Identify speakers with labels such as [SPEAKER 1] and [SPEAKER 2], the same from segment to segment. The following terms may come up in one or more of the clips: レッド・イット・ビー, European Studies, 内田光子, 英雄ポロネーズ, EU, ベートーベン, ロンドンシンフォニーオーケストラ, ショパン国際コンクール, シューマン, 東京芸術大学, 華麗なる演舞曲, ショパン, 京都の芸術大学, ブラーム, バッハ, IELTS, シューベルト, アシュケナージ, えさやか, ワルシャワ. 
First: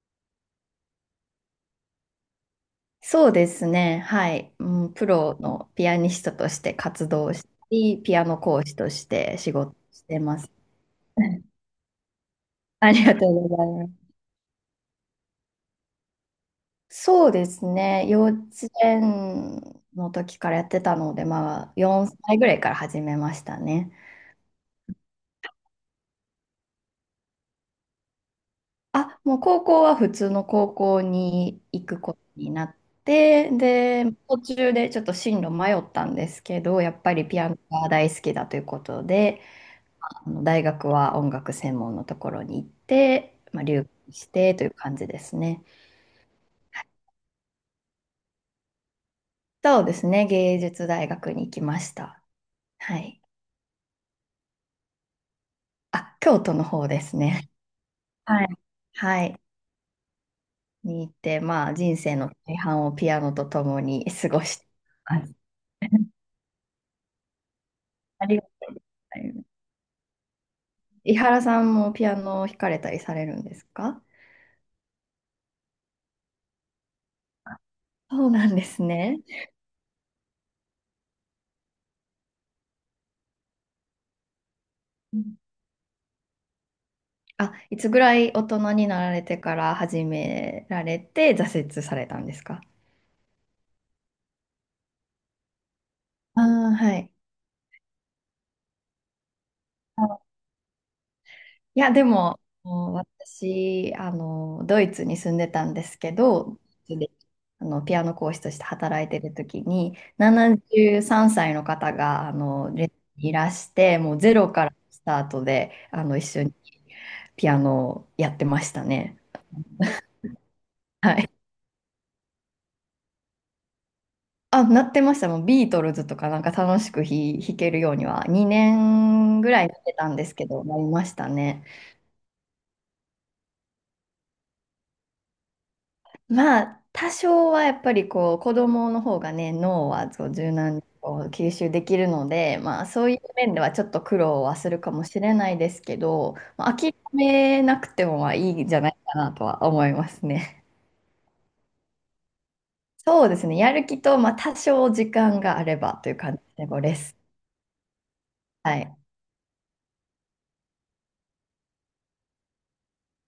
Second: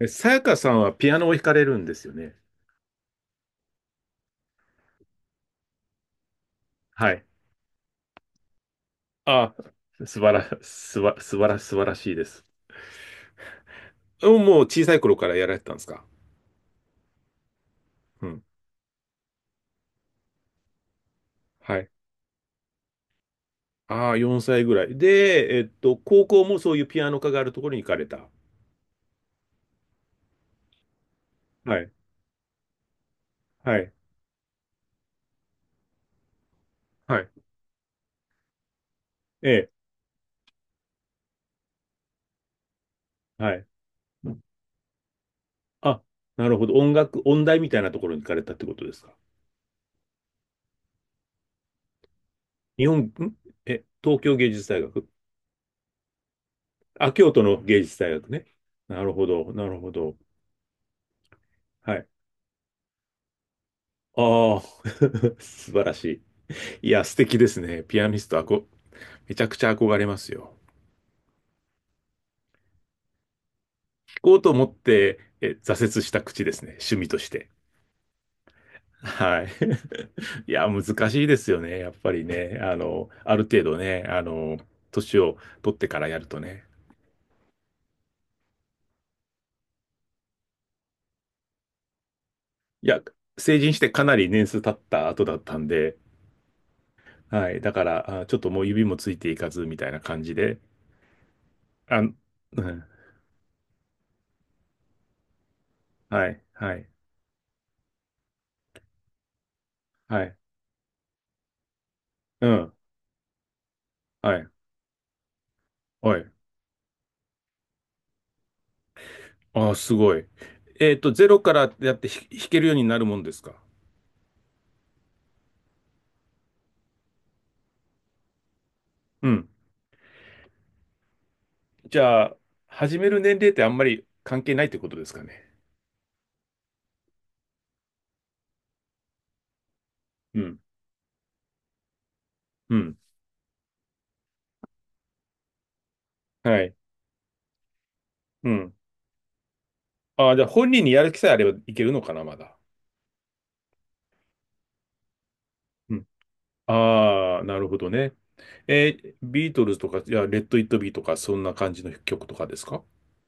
[SPEAKER 1] さやかさんはピアノを弾かれるんですよね。
[SPEAKER 2] そうですね。はい。うん、プロのピアニストとして活
[SPEAKER 1] はい。
[SPEAKER 2] 動したり、ピアノ講師として仕
[SPEAKER 1] あ、
[SPEAKER 2] 事してます。
[SPEAKER 1] 素晴らしいです。
[SPEAKER 2] ありがとうございます。
[SPEAKER 1] もう小さい頃からやられてたんですか？
[SPEAKER 2] そうですね。幼
[SPEAKER 1] う
[SPEAKER 2] 稚
[SPEAKER 1] ん。
[SPEAKER 2] 園の時からやってたので、まあ、
[SPEAKER 1] はい。
[SPEAKER 2] 4歳ぐらいから始めましたね。
[SPEAKER 1] ああ、4歳ぐらい。で、高校もそういうピアノ科があるところに行かれた。
[SPEAKER 2] あ、もう高校は普通の高校に
[SPEAKER 1] は
[SPEAKER 2] 行
[SPEAKER 1] い。
[SPEAKER 2] くことになって、
[SPEAKER 1] はい。
[SPEAKER 2] で、途中でちょっと進路迷ったんですけど、やっぱ
[SPEAKER 1] は
[SPEAKER 2] り
[SPEAKER 1] い。
[SPEAKER 2] ピアノが大好きだということで、
[SPEAKER 1] ええ。
[SPEAKER 2] 大学は音楽専門のところに行って、
[SPEAKER 1] は
[SPEAKER 2] まあ、
[SPEAKER 1] い。
[SPEAKER 2] 留学してという感じですね。
[SPEAKER 1] あ、なるほど。
[SPEAKER 2] はい。
[SPEAKER 1] 音楽、音大みたいなところに行かれたってことですか？
[SPEAKER 2] そうですね、芸術大学に行きました。
[SPEAKER 1] 日
[SPEAKER 2] は
[SPEAKER 1] 本、
[SPEAKER 2] い。
[SPEAKER 1] 東京芸術大学？
[SPEAKER 2] あ、京都の方で
[SPEAKER 1] あ、
[SPEAKER 2] す
[SPEAKER 1] 京都
[SPEAKER 2] ね。
[SPEAKER 1] の芸術大学
[SPEAKER 2] は
[SPEAKER 1] ね。
[SPEAKER 2] い。
[SPEAKER 1] なる
[SPEAKER 2] は
[SPEAKER 1] ほ
[SPEAKER 2] い。
[SPEAKER 1] ど。なるほど。
[SPEAKER 2] に行って、まあ、
[SPEAKER 1] は
[SPEAKER 2] 人
[SPEAKER 1] い。
[SPEAKER 2] 生の大半をピアノと共に過ご
[SPEAKER 1] あ
[SPEAKER 2] し
[SPEAKER 1] あ、
[SPEAKER 2] てます。
[SPEAKER 1] 素晴ら しい。いや、素敵ですね。ピアニ
[SPEAKER 2] あ
[SPEAKER 1] ス
[SPEAKER 2] り
[SPEAKER 1] ト、
[SPEAKER 2] がとうござい
[SPEAKER 1] めち
[SPEAKER 2] ます。
[SPEAKER 1] ゃくちゃ憧れますよ。
[SPEAKER 2] 伊原さんもピアノを弾かれたりされるんですか？
[SPEAKER 1] 弾こうと思って、挫折した口ですね。趣味として。
[SPEAKER 2] あ、そうなんですね。
[SPEAKER 1] はい。いや、難しいですよね。やっぱりね。あの、ある程度ね、あの、
[SPEAKER 2] う
[SPEAKER 1] 年
[SPEAKER 2] ん。
[SPEAKER 1] を取ってからやるとね。
[SPEAKER 2] あ、いつぐらい大人になられてから始められて挫折されたんですか？
[SPEAKER 1] いや、成人してかなり年数経った後だったんで、
[SPEAKER 2] ああ、はい。
[SPEAKER 1] はい。だから、あ、ちょっともう指もついていかず、みたいな感
[SPEAKER 2] あ、
[SPEAKER 1] じで。
[SPEAKER 2] いや、
[SPEAKER 1] あ、う
[SPEAKER 2] で
[SPEAKER 1] ん。
[SPEAKER 2] も、もう私、ドイツに住んでたんですけ
[SPEAKER 1] はい。
[SPEAKER 2] ど、
[SPEAKER 1] はい。
[SPEAKER 2] で、ピアノ講師として働いてる時に、
[SPEAKER 1] はい。
[SPEAKER 2] 73歳の方が、
[SPEAKER 1] うん。
[SPEAKER 2] レッスンにいらして、もうゼ
[SPEAKER 1] はい。
[SPEAKER 2] ロからスタートで、
[SPEAKER 1] は
[SPEAKER 2] 一
[SPEAKER 1] い。
[SPEAKER 2] 緒にピアノをやってましたね。
[SPEAKER 1] ああ、すごい。えっと、
[SPEAKER 2] は
[SPEAKER 1] ゼ
[SPEAKER 2] い。
[SPEAKER 1] ロからやって弾けるようになるもんですか。
[SPEAKER 2] あ、なってました。もうビートルズとかなんか楽しく弾けるようには、2
[SPEAKER 1] う
[SPEAKER 2] 年
[SPEAKER 1] ん。
[SPEAKER 2] ぐらいなってたんですけど、なりましたね。
[SPEAKER 1] じゃあ、始める年齢ってあんまり関係ないってことですかね。
[SPEAKER 2] まあ、多少はやっぱりこう、子供の方がね、脳はこう
[SPEAKER 1] う
[SPEAKER 2] 柔
[SPEAKER 1] ん。
[SPEAKER 2] 軟にこう吸収できるので、
[SPEAKER 1] う
[SPEAKER 2] まあ、
[SPEAKER 1] ん。
[SPEAKER 2] そういう面ではちょっと苦労はするかもしれないですけど、
[SPEAKER 1] は
[SPEAKER 2] ま
[SPEAKER 1] い。
[SPEAKER 2] あ、諦めなくてもまあい
[SPEAKER 1] う
[SPEAKER 2] いん
[SPEAKER 1] ん。
[SPEAKER 2] じゃないかなとは思います
[SPEAKER 1] ああ、じゃあ
[SPEAKER 2] ね。
[SPEAKER 1] 本人にやる気さえあればいけるのかな、まだ。
[SPEAKER 2] そうですね、やる気と、まあ、多少時間があれ
[SPEAKER 1] う
[SPEAKER 2] ば
[SPEAKER 1] ん。
[SPEAKER 2] という感じで、こうレッスン。
[SPEAKER 1] ああ、なるほどね。
[SPEAKER 2] はい。
[SPEAKER 1] ビートルズとか、いや、レッド・イット・ビーとか、そんな感じの曲とかですか？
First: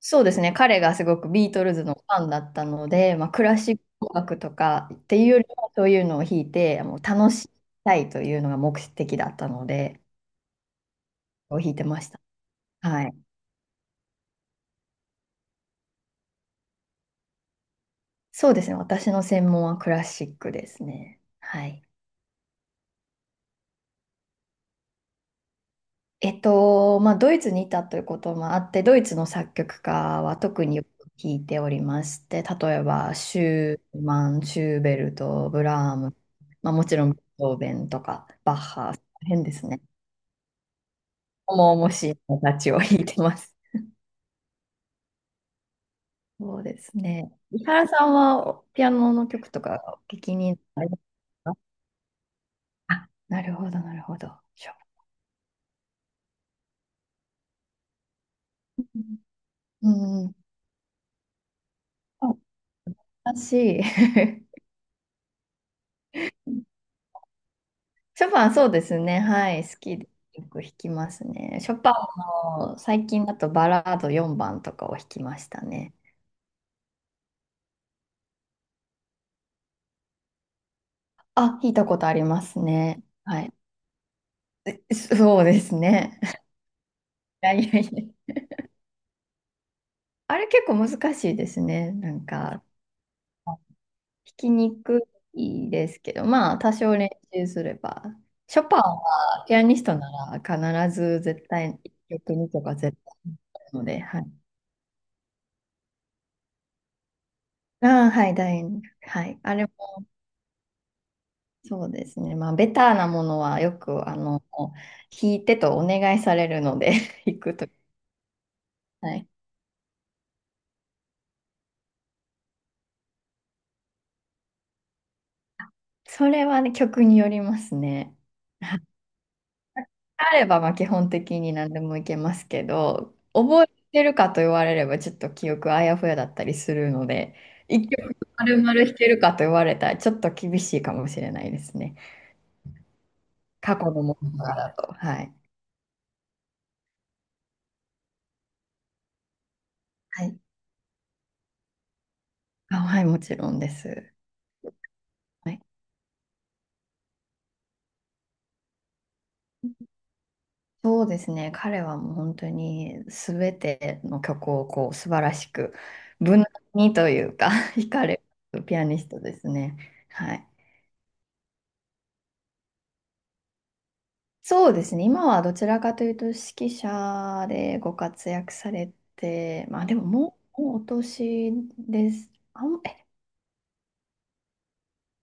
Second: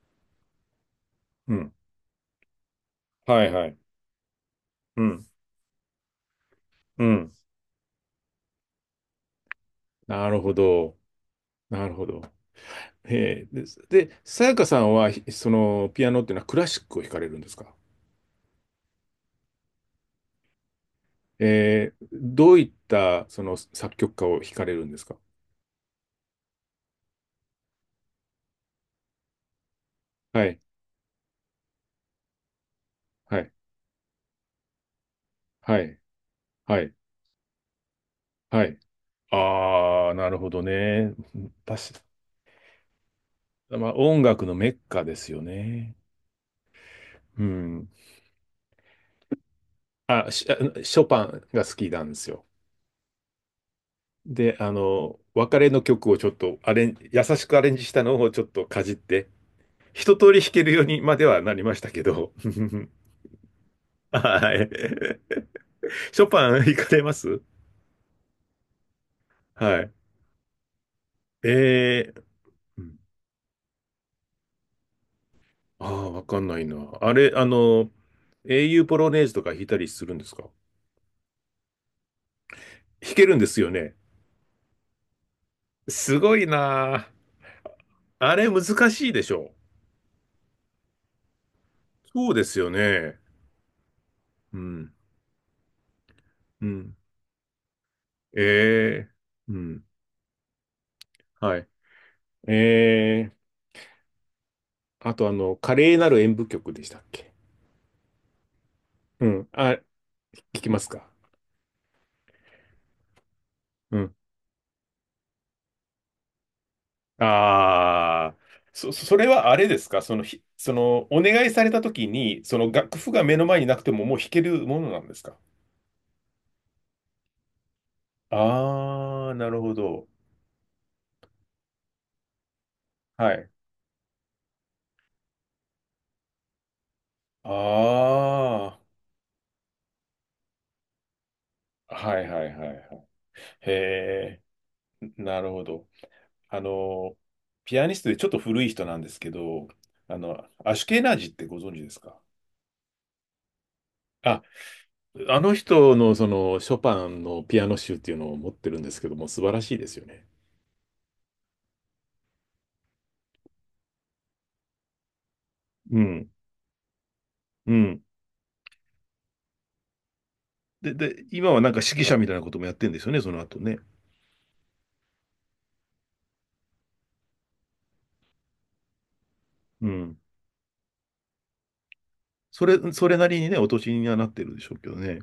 [SPEAKER 2] そうですね、彼がすごくビー
[SPEAKER 1] う
[SPEAKER 2] ト
[SPEAKER 1] ん。
[SPEAKER 2] ルズのファンだったので、まあ、ク
[SPEAKER 1] はい
[SPEAKER 2] ラ
[SPEAKER 1] は
[SPEAKER 2] シ
[SPEAKER 1] い。
[SPEAKER 2] ック音楽とかっ
[SPEAKER 1] う
[SPEAKER 2] てい
[SPEAKER 1] ん。
[SPEAKER 2] うよりは、そういうのを弾いて、もう
[SPEAKER 1] う
[SPEAKER 2] 楽
[SPEAKER 1] ん。
[SPEAKER 2] しみたいというのが目的だったので。
[SPEAKER 1] なるほど。
[SPEAKER 2] を弾いて
[SPEAKER 1] なる
[SPEAKER 2] ま
[SPEAKER 1] ほ
[SPEAKER 2] した。
[SPEAKER 1] ど。
[SPEAKER 2] はい。
[SPEAKER 1] へえ。で、さやかさんは、その、ピアノっていうのはクラシックを弾かれるんですか？
[SPEAKER 2] そうですね。私の専門はクラシックですね。はい。
[SPEAKER 1] どういったその作曲家を惹かれるんですか？
[SPEAKER 2] まあ、ドイツにいたということもあって、ドイツの作曲家は
[SPEAKER 1] はい、
[SPEAKER 2] 特によく弾いておりまして、例えば、
[SPEAKER 1] は
[SPEAKER 2] シ
[SPEAKER 1] い、
[SPEAKER 2] ューマン、シューベルト、ブ
[SPEAKER 1] は
[SPEAKER 2] ラー
[SPEAKER 1] い、
[SPEAKER 2] ム、まあ、
[SPEAKER 1] は
[SPEAKER 2] も
[SPEAKER 1] い、
[SPEAKER 2] ちろん、ベートーベンとか、バッ
[SPEAKER 1] はい。
[SPEAKER 2] ハ、変ですね。
[SPEAKER 1] ああ、なるほどね。
[SPEAKER 2] 重々
[SPEAKER 1] 確
[SPEAKER 2] しい人たちを弾いてます。
[SPEAKER 1] か、まあ、音楽のメッカですよね。
[SPEAKER 2] そうですね。
[SPEAKER 1] う
[SPEAKER 2] 伊
[SPEAKER 1] ん。
[SPEAKER 2] 原さんは、ピアノの曲とか、お聞
[SPEAKER 1] あ、
[SPEAKER 2] きになりま
[SPEAKER 1] シ
[SPEAKER 2] す
[SPEAKER 1] ョパン
[SPEAKER 2] か？
[SPEAKER 1] が好きなんですよ。
[SPEAKER 2] あ、なるほど、なるほど。
[SPEAKER 1] で、
[SPEAKER 2] シ
[SPEAKER 1] あ
[SPEAKER 2] ョパ
[SPEAKER 1] の、別れの曲をちょっとアレン、優しくアレンジしたのをちょっとかじっ
[SPEAKER 2] ン。
[SPEAKER 1] て、一
[SPEAKER 2] う
[SPEAKER 1] 通
[SPEAKER 2] ん。
[SPEAKER 1] り弾けるようにまではなりましたけど。
[SPEAKER 2] あ、 私、
[SPEAKER 1] はい。ショパン行かれます？
[SPEAKER 2] ショパン。そうですね。はい。好
[SPEAKER 1] はい。
[SPEAKER 2] きでよく弾きますね。ショパン
[SPEAKER 1] えー、
[SPEAKER 2] の
[SPEAKER 1] うん、
[SPEAKER 2] 最近だとバラード4番とかを弾きました
[SPEAKER 1] あ
[SPEAKER 2] ね。
[SPEAKER 1] あ、わかんないな。あれ、あの、英雄ポロネーズとか弾いたりするんですか？
[SPEAKER 2] あ、弾いたことありますね。
[SPEAKER 1] 弾けるん
[SPEAKER 2] は
[SPEAKER 1] で
[SPEAKER 2] い。
[SPEAKER 1] すよね。
[SPEAKER 2] そうです
[SPEAKER 1] す
[SPEAKER 2] ね。
[SPEAKER 1] ごい な
[SPEAKER 2] いやいやい
[SPEAKER 1] あ。
[SPEAKER 2] や。
[SPEAKER 1] あれ難しいでしょ。
[SPEAKER 2] あれ結構難しいですね。なん
[SPEAKER 1] そうです
[SPEAKER 2] か、
[SPEAKER 1] よね。
[SPEAKER 2] 弾き
[SPEAKER 1] う
[SPEAKER 2] に
[SPEAKER 1] ん。
[SPEAKER 2] くいですけど、まあ、
[SPEAKER 1] う
[SPEAKER 2] 多少
[SPEAKER 1] ん。
[SPEAKER 2] 練習すれば。ショパン
[SPEAKER 1] ええ、
[SPEAKER 2] はピ
[SPEAKER 1] う
[SPEAKER 2] アニス
[SPEAKER 1] ん。
[SPEAKER 2] トなら必ず絶
[SPEAKER 1] は
[SPEAKER 2] 対1曲
[SPEAKER 1] い。
[SPEAKER 2] 2とか絶対
[SPEAKER 1] ええ、
[SPEAKER 2] 弾くので、はい。
[SPEAKER 1] あと、あの、華麗なる演舞曲でしたっけ？
[SPEAKER 2] ああ、はい、楕円。は
[SPEAKER 1] う
[SPEAKER 2] い。
[SPEAKER 1] ん。
[SPEAKER 2] あれ
[SPEAKER 1] あ、
[SPEAKER 2] も
[SPEAKER 1] 聞きますか？
[SPEAKER 2] そうですね。まあ、ベターなものはよ
[SPEAKER 1] う
[SPEAKER 2] く、
[SPEAKER 1] ん。
[SPEAKER 2] 弾いてとお願いされるので 弾くと。
[SPEAKER 1] ああ、
[SPEAKER 2] は
[SPEAKER 1] それ
[SPEAKER 2] い。
[SPEAKER 1] はあれですか？その、お願いされた時に、その楽譜が目の前になくてももう弾けるものなんですか？
[SPEAKER 2] それはね、曲によりますね。はい。
[SPEAKER 1] ああ、なるほど。
[SPEAKER 2] あれば、まあ、基本的に何でもいけますけど、
[SPEAKER 1] はい。
[SPEAKER 2] 覚えてるかと言われれば、ちょっと記憶あやふやだったりするので、一
[SPEAKER 1] あ
[SPEAKER 2] 曲丸々弾けるかと言われたら、ちょっと厳しいかもしれないです
[SPEAKER 1] あ、
[SPEAKER 2] ね。
[SPEAKER 1] はいはいはいはい。へ
[SPEAKER 2] 過去のものとかだと。
[SPEAKER 1] え、
[SPEAKER 2] はい。
[SPEAKER 1] なるほど。あの、ピアニストでちょっと古い人なんですけど、あ
[SPEAKER 2] はい。
[SPEAKER 1] の、アシュケナージってご存知ですか？
[SPEAKER 2] あ、はい、もちろんです。
[SPEAKER 1] あ、あ
[SPEAKER 2] は
[SPEAKER 1] の
[SPEAKER 2] い。
[SPEAKER 1] 人のそのショパンのピアノ集っていうのを持ってるんですけども、素晴らしいですよね。
[SPEAKER 2] そうですね。彼はもう本当に全ての曲をこう素晴らしく、
[SPEAKER 1] うん、
[SPEAKER 2] 無難にというか
[SPEAKER 1] う
[SPEAKER 2] 弾
[SPEAKER 1] ん。
[SPEAKER 2] かれるピアニストですね。はい。
[SPEAKER 1] で、今はなんか指揮者みたいなこともやってるんですよね、その後ね。
[SPEAKER 2] そうですね。今はどちらかというと指揮者でご活躍されて、ま
[SPEAKER 1] う
[SPEAKER 2] あでも
[SPEAKER 1] ん。
[SPEAKER 2] もう、もうお年です。
[SPEAKER 1] それ、それなりにね、お年にはなってるでしょうけどね。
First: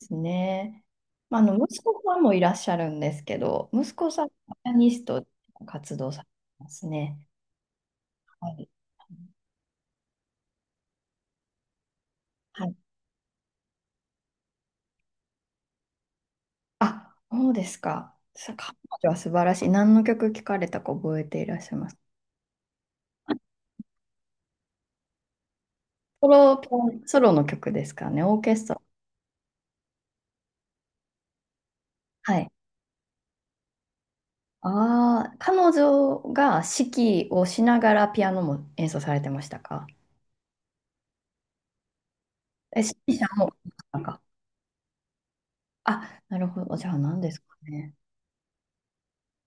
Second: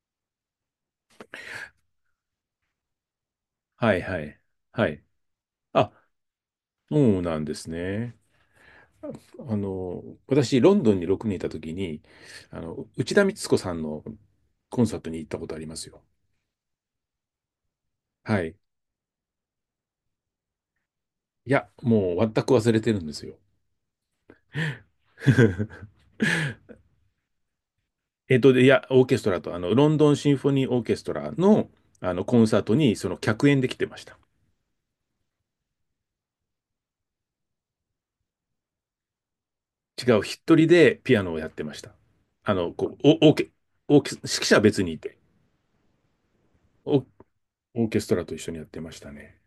[SPEAKER 2] ですね。まあ、あの息子さんもいらっしゃるんですけど、
[SPEAKER 1] は
[SPEAKER 2] 息
[SPEAKER 1] い
[SPEAKER 2] 子
[SPEAKER 1] は
[SPEAKER 2] さん
[SPEAKER 1] い。
[SPEAKER 2] はピア
[SPEAKER 1] は
[SPEAKER 2] ニ
[SPEAKER 1] い。
[SPEAKER 2] ストで
[SPEAKER 1] あ、
[SPEAKER 2] 活動されてます
[SPEAKER 1] そ
[SPEAKER 2] ね。
[SPEAKER 1] うなんですね。
[SPEAKER 2] はい。
[SPEAKER 1] あの、私、ロンドンに6年いたときに、あ
[SPEAKER 2] はい。
[SPEAKER 1] の、内田光子さんのコンサートに行ったことありますよ。
[SPEAKER 2] あ、そうですか。
[SPEAKER 1] はい。
[SPEAKER 2] 彼女は素晴らしい。何の曲聞かれたか覚えてい
[SPEAKER 1] い
[SPEAKER 2] らっ
[SPEAKER 1] や、
[SPEAKER 2] しゃいます？
[SPEAKER 1] もう全く忘れてるんですよ。
[SPEAKER 2] ソロ、ピアノソロの曲ですかね、
[SPEAKER 1] え
[SPEAKER 2] オ
[SPEAKER 1] っ
[SPEAKER 2] ー
[SPEAKER 1] と、
[SPEAKER 2] ケ
[SPEAKER 1] で、い
[SPEAKER 2] ストラ。
[SPEAKER 1] や、オーケストラと、あの、ロンドンシンフォニーオーケストラの、あの、コ
[SPEAKER 2] は
[SPEAKER 1] ン
[SPEAKER 2] い。
[SPEAKER 1] サートに、その、客演で来てました。
[SPEAKER 2] ああ、彼女が指揮をしながらピアノも演奏されてましたか？
[SPEAKER 1] 違う、一人でピアノをやってました。あの、
[SPEAKER 2] え、指
[SPEAKER 1] こう、
[SPEAKER 2] 揮者
[SPEAKER 1] おオーケ、
[SPEAKER 2] も、
[SPEAKER 1] オ
[SPEAKER 2] な
[SPEAKER 1] ー
[SPEAKER 2] ん
[SPEAKER 1] ケ、
[SPEAKER 2] か。
[SPEAKER 1] 指揮者は別にいて、
[SPEAKER 2] あ、なるほど。じゃ
[SPEAKER 1] オ、
[SPEAKER 2] あ
[SPEAKER 1] オ
[SPEAKER 2] 何ですか
[SPEAKER 1] ー
[SPEAKER 2] ね。
[SPEAKER 1] ケストラと一緒にやってましたね。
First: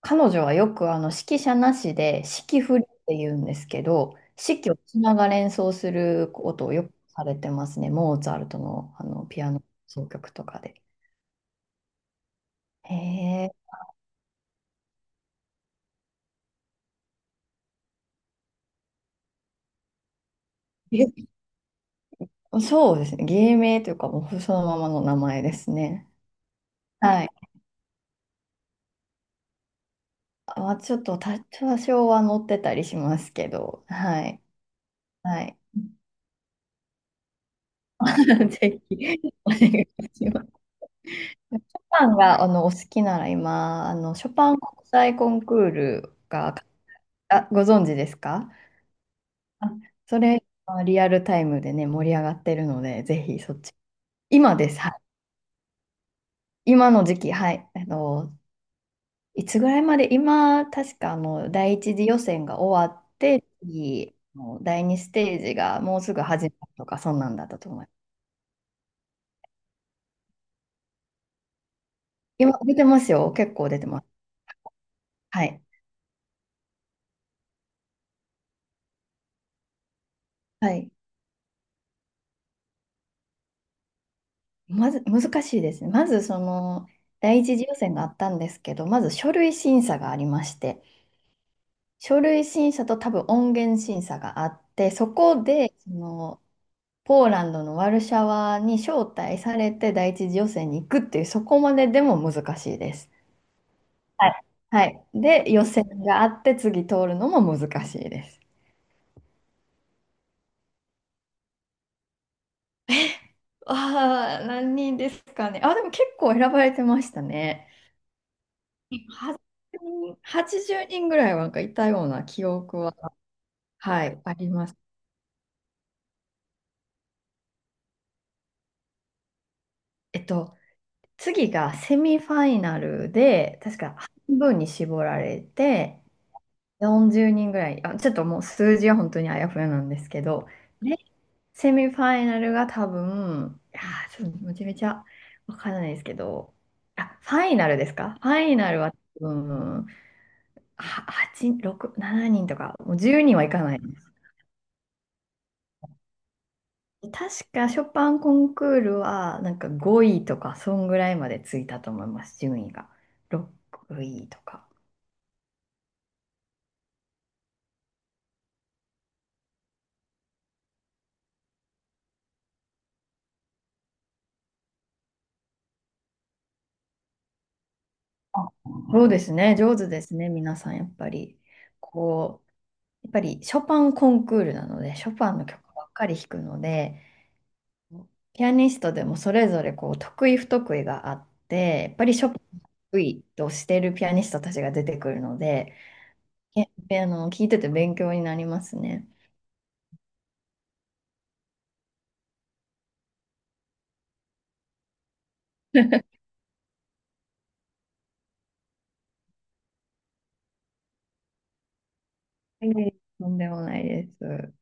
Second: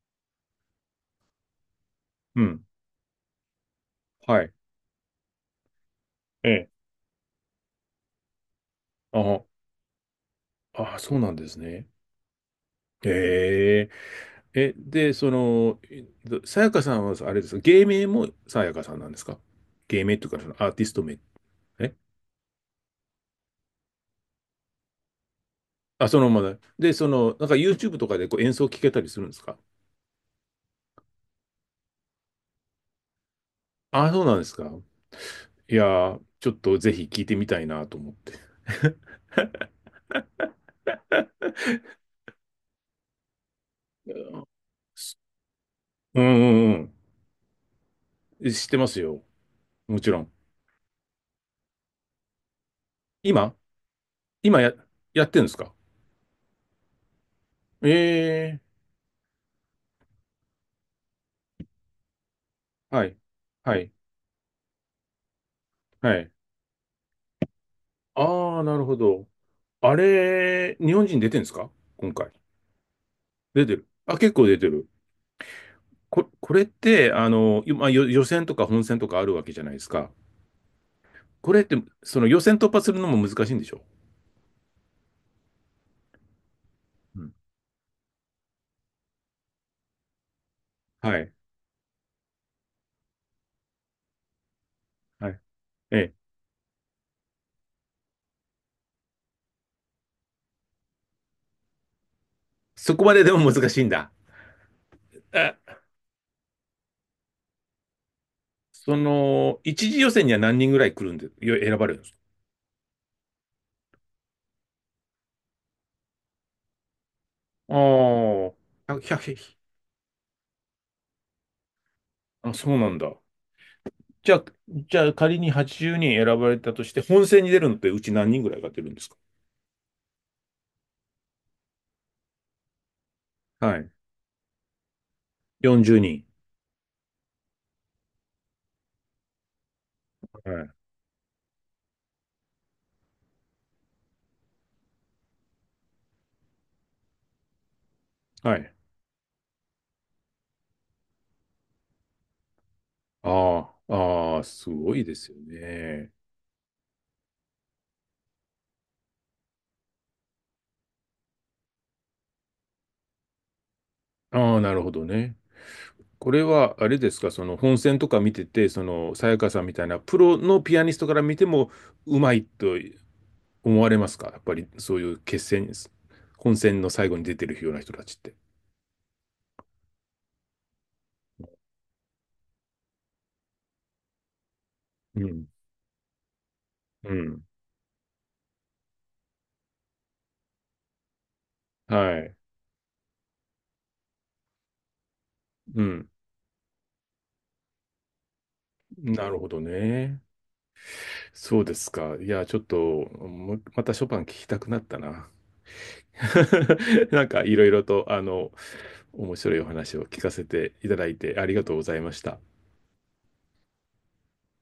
[SPEAKER 2] 彼女はよく指揮者なしで
[SPEAKER 1] う
[SPEAKER 2] 指揮
[SPEAKER 1] ん。
[SPEAKER 2] 振りって言うんですけど、
[SPEAKER 1] はい。
[SPEAKER 2] 指揮をしながら演奏する
[SPEAKER 1] え
[SPEAKER 2] こと
[SPEAKER 1] え。
[SPEAKER 2] をよくされてますね。モーツァルトの、ピ
[SPEAKER 1] あ、
[SPEAKER 2] アノ奏曲とかで。
[SPEAKER 1] あ、そうなんですね。
[SPEAKER 2] へえ。
[SPEAKER 1] ええ、で、その、さやかさんは、あれですか、芸名もさやかさんなんですか？芸名っていうか、そのアーティスト名。
[SPEAKER 2] え。
[SPEAKER 1] え
[SPEAKER 2] そうですね。芸名というか、もうそのままの名前です
[SPEAKER 1] あ、
[SPEAKER 2] ね。
[SPEAKER 1] そのままだ。で、そ
[SPEAKER 2] はい。
[SPEAKER 1] の、なんか YouTube とかでこう演奏聞けたりするんですか？
[SPEAKER 2] まあ、ちょっと多少は載ってたりしますけど、
[SPEAKER 1] あ、そう
[SPEAKER 2] は
[SPEAKER 1] なん
[SPEAKER 2] い。
[SPEAKER 1] ですか。
[SPEAKER 2] はい。
[SPEAKER 1] いやー、ちょっとぜひ聞いてみたいなと思って。
[SPEAKER 2] ぜひ、お願いします。ショパンが、お好きなら今、ショパン国際
[SPEAKER 1] す
[SPEAKER 2] コンクール
[SPEAKER 1] うん
[SPEAKER 2] が、
[SPEAKER 1] うん
[SPEAKER 2] あ、ご存知です
[SPEAKER 1] う
[SPEAKER 2] か？
[SPEAKER 1] ん。知ってますよ。
[SPEAKER 2] あ、
[SPEAKER 1] もち
[SPEAKER 2] そ
[SPEAKER 1] ろん。
[SPEAKER 2] れ、まあリアルタイムでね、盛り上がってるので、ぜひ
[SPEAKER 1] 今？
[SPEAKER 2] そっち。今
[SPEAKER 1] 今
[SPEAKER 2] で
[SPEAKER 1] や、
[SPEAKER 2] す。はい。
[SPEAKER 1] やってるんですか？
[SPEAKER 2] 今の時期、はい。
[SPEAKER 1] ええ、
[SPEAKER 2] いつぐらいまで、今、確か第一次予選が終わ
[SPEAKER 1] は
[SPEAKER 2] っ
[SPEAKER 1] い。
[SPEAKER 2] て、
[SPEAKER 1] はい。
[SPEAKER 2] 次、もう第二ステージがもう
[SPEAKER 1] は
[SPEAKER 2] すぐ
[SPEAKER 1] い。
[SPEAKER 2] 始まるとか、そんなんだったと思います。
[SPEAKER 1] ああ、なるほど。あれ、日本人出てるんですか、今回？
[SPEAKER 2] 今、出てますよ。結
[SPEAKER 1] 出
[SPEAKER 2] 構
[SPEAKER 1] て
[SPEAKER 2] 出て
[SPEAKER 1] る。
[SPEAKER 2] ます。
[SPEAKER 1] あ、結構出てる。
[SPEAKER 2] はい。
[SPEAKER 1] これって、あの、まあ、予選とか本戦とかあるわけじゃないですか。
[SPEAKER 2] はい。
[SPEAKER 1] これって、その予選突破するのも難しいんでしょ？
[SPEAKER 2] まず、難しいですね。まず、
[SPEAKER 1] うん。
[SPEAKER 2] 第一次予選があったんですけど、まず書類審査がありまして、
[SPEAKER 1] はい。
[SPEAKER 2] 書類審査と多分音源審査があって、そ
[SPEAKER 1] はい。
[SPEAKER 2] こで、
[SPEAKER 1] ええ。
[SPEAKER 2] ポーランドのワルシャワに招待されて第一次予選に行くっていう、そこまででも難しいで
[SPEAKER 1] そこ
[SPEAKER 2] す。
[SPEAKER 1] まででも難しいんだ。
[SPEAKER 2] はい。はい。で、
[SPEAKER 1] あ、
[SPEAKER 2] 予選があって、次通るのも難しいです。
[SPEAKER 1] その、一次予選には何人ぐらい来るんで、選ばれるんですか？
[SPEAKER 2] ああ、何人ですかね。あ、でも結構選ばれてましたね。
[SPEAKER 1] ああー、100、ひゃく
[SPEAKER 2] 80人、80人ぐらいはなんかいたような記
[SPEAKER 1] あ、そう
[SPEAKER 2] 憶
[SPEAKER 1] な
[SPEAKER 2] は、
[SPEAKER 1] んだ。
[SPEAKER 2] はい、
[SPEAKER 1] じ
[SPEAKER 2] あ
[SPEAKER 1] ゃあ、
[SPEAKER 2] ります。
[SPEAKER 1] じゃあ、仮に80人選ばれたとして、本戦に出るのってうち何人ぐらいが出るんですか？
[SPEAKER 2] えっと、次がセミファイナルで、
[SPEAKER 1] は
[SPEAKER 2] 確
[SPEAKER 1] い。
[SPEAKER 2] か半分に絞られ
[SPEAKER 1] 40
[SPEAKER 2] て、
[SPEAKER 1] 人。
[SPEAKER 2] 40人ぐらい、あ、ちょっともう数字は本当にあやふやなんですけど、
[SPEAKER 1] はい。
[SPEAKER 2] でセミファイナルが多分、いやー、ちょっとめちゃめちゃわからないですけど、あ、ファイナルですか。ファイ
[SPEAKER 1] は
[SPEAKER 2] ナ
[SPEAKER 1] い。
[SPEAKER 2] ルは多分、は8、6、7人とか、もう10人はいか
[SPEAKER 1] あ
[SPEAKER 2] ないで
[SPEAKER 1] あ、
[SPEAKER 2] す。
[SPEAKER 1] ああ、すごいですよね。
[SPEAKER 2] 確かショパンコンクールはなんか5位とか、そんぐらいまでついたと思います、順位が。6位と
[SPEAKER 1] ああ、
[SPEAKER 2] か。
[SPEAKER 1] なるほどね。これは、あれですか、その本戦とか見てて、その、さやかさんみたいなプロのピアニストから見ても、うまいと思われますか？やっぱり、そういう決戦、本戦の最後に出てるような人たちって。
[SPEAKER 2] そうですね、上手ですね、皆さん、やっぱり。こう、やっぱりショパンコンクールなので、ショ
[SPEAKER 1] う
[SPEAKER 2] パンの
[SPEAKER 1] ん。
[SPEAKER 2] 曲ばっかり弾くので、
[SPEAKER 1] うん。
[SPEAKER 2] ピアニストでもそれぞれこう得意不得意があって、やっぱり
[SPEAKER 1] は
[SPEAKER 2] ショ
[SPEAKER 1] い。
[SPEAKER 2] パンが得意としているピアニストたちが出てくるので、
[SPEAKER 1] うん。
[SPEAKER 2] え、あの、聞いてて勉強になりますね。
[SPEAKER 1] なるほどね。そうですか。いや、ちょっと、またショパン聞きたくなったな。なんか、いろいろと、あの、面白いお話を聞かせていただいてありがとうございました。
[SPEAKER 2] うとんでもないです。